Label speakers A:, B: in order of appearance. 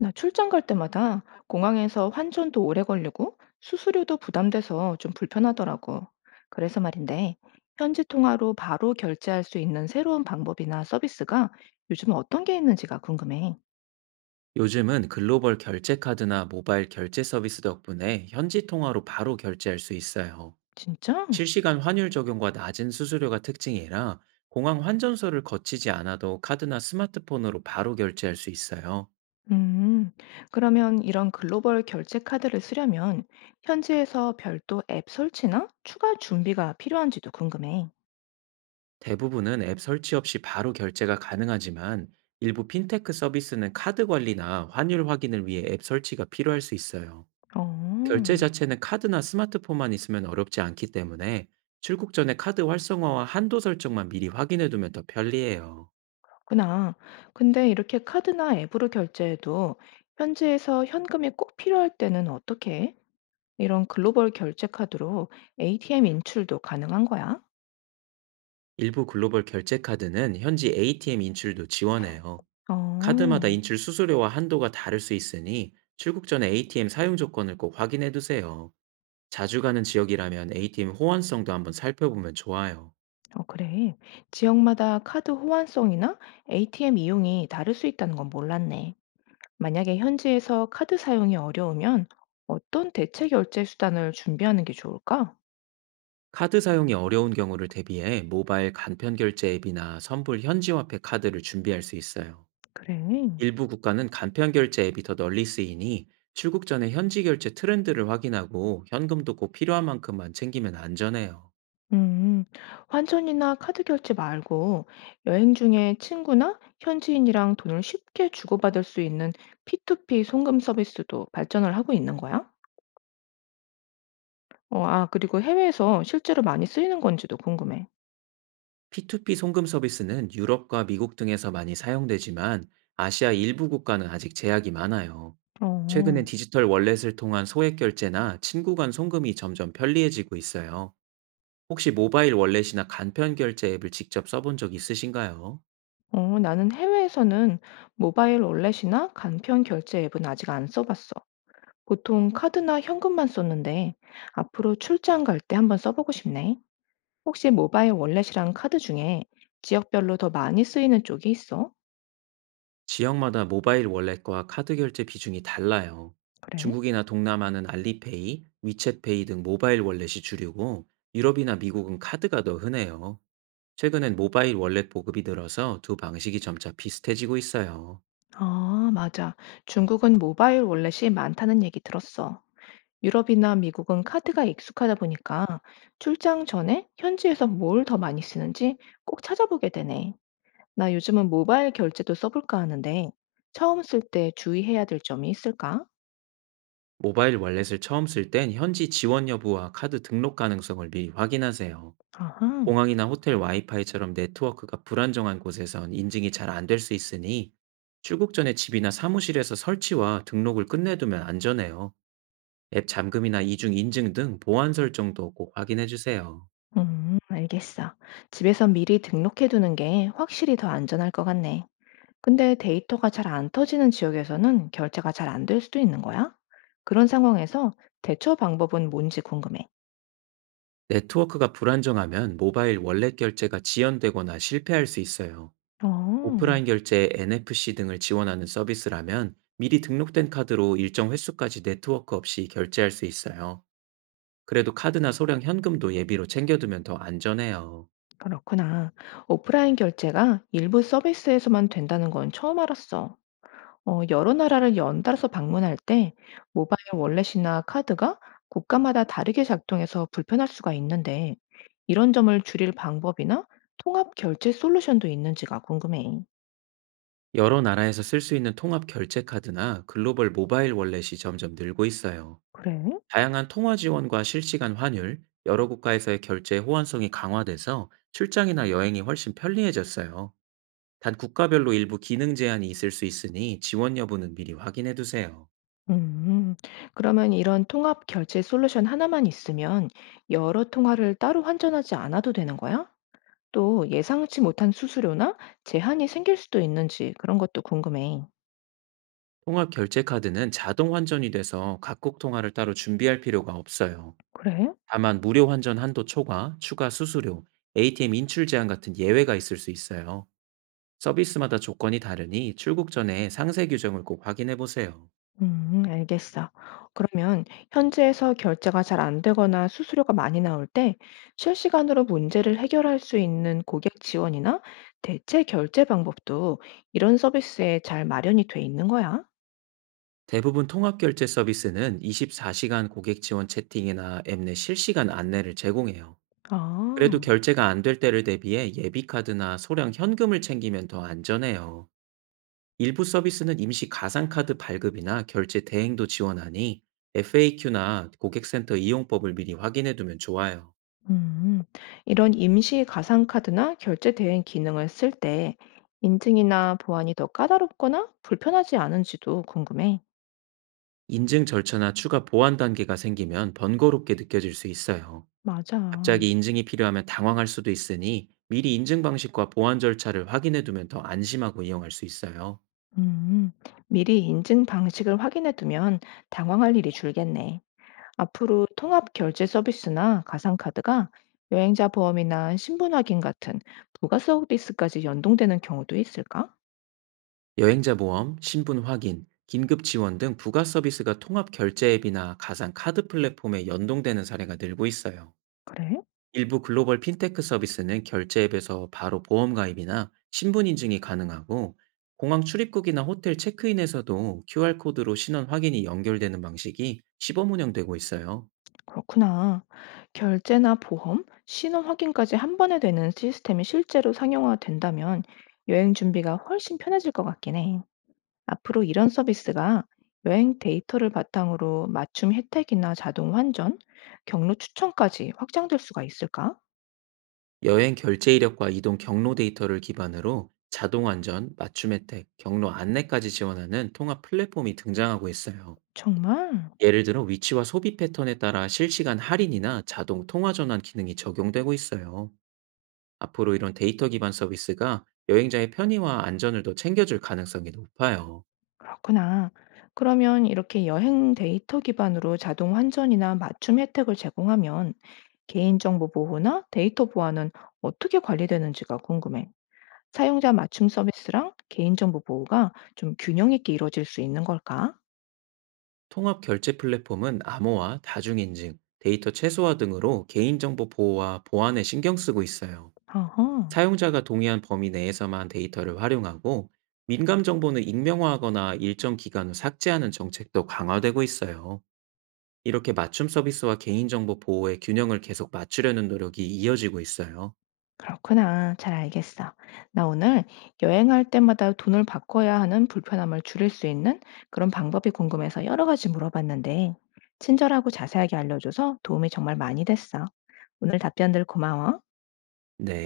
A: 나 출장 갈 때마다 공항에서 환전도 오래 걸리고 수수료도 부담돼서 좀 불편하더라고. 그래서 말인데, 현지 통화로 바로 결제할 수 있는 새로운 방법이나 서비스가 요즘 어떤 게 있는지가 궁금해.
B: 요즘은 글로벌 결제 카드나 모바일 결제 서비스 덕분에 현지 통화로 바로 결제할 수 있어요.
A: 진짜?
B: 실시간 환율 적용과 낮은 수수료가 특징이라 공항 환전소를 거치지 않아도 카드나 스마트폰으로 바로 결제할 수 있어요.
A: 음, 그러면 이런 글로벌 결제 카드를 쓰려면 현지에서 별도 앱 설치나 추가 준비가 필요한지도 궁금해.
B: 대부분은 앱 설치 없이 바로 결제가 가능하지만, 일부 핀테크 서비스는 카드 관리나 환율 확인을 위해 앱 설치가 필요할 수 있어요. 결제
A: 어.
B: 자체는 카드나 스마트폰만 있으면 어렵지 않기 때문에, 출국 전에 카드 활성화와 한도 설정만 미리 확인해 두면 더 편리해요.
A: 그나. 근데 이렇게 카드나 앱으로 결제해도 현지에서 현금이 꼭 필요할 때는 어떻게 해? 이런 글로벌 결제 카드로 ATM 인출도 가능한 거야?
B: 일부 글로벌 결제 카드는 현지 ATM 인출도 지원해요. 카드마다
A: 어,
B: 인출 수수료와 한도가 다를 수 있으니, 출국 전에 ATM 사용 조건을 꼭 확인해 두세요. 자주 가는 지역이라면 ATM 호환성도 한번 살펴보면 좋아요.
A: 어, 그래. 지역마다 카드 호환성이나 ATM 이용이 다를 수 있다는 건 몰랐네. 만약에 현지에서 카드 사용이 어려우면 어떤 대체 결제 수단을 준비하는 게 좋을까?
B: 카드 사용이 어려운 경우를 대비해 모바일 간편 결제 앱이나 선불 현지화폐 카드를 준비할 수 있어요.
A: 그래.
B: 일부 국가는 간편 결제 앱이 더 널리 쓰이니, 출국 전에 현지 결제 트렌드를 확인하고 현금도 꼭 필요한 만큼만 챙기면 안전해요.
A: 음, 환전이나 카드 결제 말고 여행 중에 친구나 현지인이랑 돈을 쉽게 주고받을 수 있는 P2P 송금 서비스도 발전을 하고 있는 거야? 어, 아, 그리고 해외에서 실제로 많이 쓰이는 건지도 궁금해.
B: P2P 송금 서비스는 유럽과 미국 등에서 많이 사용되지만, 아시아 일부 국가는 아직 제약이 많아요.
A: 어,
B: 최근엔 디지털 월렛을 통한 소액 결제나 친구 간 송금이 점점 편리해지고 있어요. 혹시 모바일 월렛이나 간편 결제 앱을 직접 써본 적 있으신가요?
A: 어, 나는 해외에서는 모바일 월렛이나 간편 결제 앱은 아직 안 써봤어. 보통 카드나 현금만 썼는데 앞으로 출장 갈 때 한번 써보고 싶네. 혹시 모바일 월렛이랑 카드 중에 지역별로 더 많이 쓰이는 쪽이 있어?
B: 지역마다 모바일 월렛과 카드 결제 비중이 달라요.
A: 그래?
B: 중국이나 동남아는 알리페이, 위챗페이 등 모바일 월렛이 주류고, 유럽이나 미국은 카드가 더 흔해요. 최근엔 모바일 월렛 보급이 늘어서 두 방식이 점차 비슷해지고 있어요.
A: 아, 맞아. 중국은 모바일 월렛이 많다는 얘기 들었어. 유럽이나 미국은 카드가 익숙하다 보니까 출장 전에 현지에서 뭘 더 많이 쓰는지 꼭 찾아보게 되네. 나 요즘은 모바일 결제도 써볼까 하는데 처음 쓸 때 주의해야 될 점이 있을까?
B: 모바일 월렛을 처음 쓸 땐 현지 지원 여부와 카드 등록 가능성을 미리 확인하세요.
A: 아하.
B: 공항이나 호텔 와이파이처럼 네트워크가 불안정한 곳에선 인증이 잘 안 될 수 있으니, 출국 전에 집이나 사무실에서 설치와 등록을 끝내두면 안전해요. 앱 잠금이나 이중 인증 등 보안 설정도 꼭 확인해 주세요.
A: 알겠어. 집에서 미리 등록해두는 게 확실히 더 안전할 것 같네. 근데 데이터가 잘 안 터지는 지역에서는 결제가 잘 안 될 수도 있는 거야? 그런 상황에서 대처 방법은 뭔지 궁금해.
B: 네트워크가 불안정하면 모바일 월렛 결제가 지연되거나 실패할 수 있어요.
A: 어,
B: 오프라인 결제에 NFC 등을 지원하는 서비스라면 미리 등록된 카드로 일정 횟수까지 네트워크 없이 결제할 수 있어요. 그래도 카드나 소량 현금도 예비로 챙겨두면 더 안전해요.
A: 그렇구나. 오프라인 결제가 일부 서비스에서만 된다는 건 처음 알았어. 어, 여러 나라를 연달아서 방문할 때 모바일 월렛이나 카드가 국가마다 다르게 작동해서 불편할 수가 있는데 이런 점을 줄일 방법이나 통합 결제 솔루션도 있는지가 궁금해.
B: 여러 나라에서 쓸 수 있는 통합 결제 카드나 글로벌 모바일 월렛이 점점 늘고 있어요.
A: 그래?
B: 다양한 통화 지원과 실시간 환율, 여러 국가에서의 결제 호환성이 강화돼서 출장이나 여행이 훨씬 편리해졌어요. 단, 국가별로 일부 기능 제한이 있을 수 있으니 지원 여부는 미리 확인해 두세요.
A: 음, 그러면 이런 통합 결제 솔루션 하나만 있으면 여러 통화를 따로 환전하지 않아도 되는 거야? 또 예상치 못한 수수료나 제한이 생길 수도 있는지 그런 것도 궁금해.
B: 통합 결제 카드는 자동 환전이 돼서 각국 통화를 따로 준비할 필요가 없어요.
A: 그래?
B: 다만 무료 환전 한도 초과, 추가 수수료, ATM 인출 제한 같은 예외가 있을 수 있어요. 서비스마다 조건이 다르니 출국 전에 상세 규정을 꼭 확인해 보세요.
A: 알겠어. 그러면 현지에서 결제가 잘 안 되거나 수수료가 많이 나올 때 실시간으로 문제를 해결할 수 있는 고객 지원이나 대체 결제 방법도 이런 서비스에 잘 마련이 돼 있는 거야?
B: 대부분 통합결제 서비스는 24시간 고객 지원 채팅이나 앱 내 실시간 안내를 제공해요. 그래도
A: 아.
B: 결제가 안 될 때를 대비해 예비카드나 소량 현금을 챙기면 더 안전해요. 일부 서비스는 임시 가상카드 발급이나 결제 대행도 지원하니, FAQ나 고객센터 이용법을 미리 확인해 두면 좋아요.
A: 음, 이런 임시 가상카드나 결제 대행 기능을 쓸 때 인증이나 보안이 더 까다롭거나 불편하지 않은지도 궁금해.
B: 인증 절차나 추가 보안 단계가 생기면 번거롭게 느껴질 수 있어요.
A: 맞아.
B: 갑자기 인증이 필요하면 당황할 수도 있으니, 미리 인증 방식과 보안 절차를 확인해 두면 더 안심하고 이용할 수 있어요.
A: 음, 미리 인증 방식을 확인해 두면 당황할 일이 줄겠네. 앞으로 통합 결제 서비스나 가상카드가 여행자 보험이나 신분 확인 같은 부가 서비스까지 연동되는 경우도 있을까?
B: 여행자 보험, 신분 확인, 긴급 지원 등 부가 서비스가 통합 결제 앱이나 가상 카드 플랫폼에 연동되는 사례가 늘고 있어요.
A: 그래?
B: 일부 글로벌 핀테크 서비스는 결제 앱에서 바로 보험 가입이나 신분 인증이 가능하고, 공항 출입국이나 호텔 체크인에서도 QR코드로 신원 확인이 연결되는 방식이 시범 운영되고 있어요.
A: 그렇구나. 결제나 보험, 신원 확인까지 한 번에 되는 시스템이 실제로 상용화된다면 여행 준비가 훨씬 편해질 것 같긴 해. 앞으로 이런 서비스가 여행 데이터를 바탕으로 맞춤 혜택이나 자동 환전, 경로 추천까지 확장될 수가 있을까?
B: 여행 결제 이력과 이동 경로 데이터를 기반으로 자동 안전, 맞춤 혜택, 경로 안내까지 지원하는 통합 플랫폼이 등장하고 있어요.
A: 정말?
B: 예를 들어 위치와 소비 패턴에 따라 실시간 할인이나 자동 통화 전환 기능이 적용되고 있어요. 앞으로 이런 데이터 기반 서비스가 여행자의 편의와 안전을 더 챙겨줄 가능성이 높아요.
A: 그렇구나. 그러면 이렇게 여행 데이터 기반으로 자동 환전이나 맞춤 혜택을 제공하면 개인정보 보호나 데이터 보안은 어떻게 관리되는지가 궁금해. 사용자 맞춤 서비스랑 개인정보 보호가 좀 균형 있게 이루어질 수 있는 걸까?
B: 통합 결제 플랫폼은 암호화, 다중인증, 데이터 최소화 등으로 개인정보 보호와 보안에 신경 쓰고 있어요.
A: 어허,
B: 사용자가 동의한 범위 내에서만 데이터를 활용하고, 민감 정보는 익명화하거나 일정 기간 후 삭제하는 정책도 강화되고 있어요. 이렇게 맞춤 서비스와 개인정보 보호의 균형을 계속 맞추려는 노력이 이어지고 있어요.
A: 그렇구나. 잘 알겠어. 나 오늘 여행할 때마다 돈을 바꿔야 하는 불편함을 줄일 수 있는 그런 방법이 궁금해서 여러 가지 물어봤는데, 친절하고 자세하게 알려줘서 도움이 정말 많이 됐어. 오늘 답변들 고마워.
B: 네.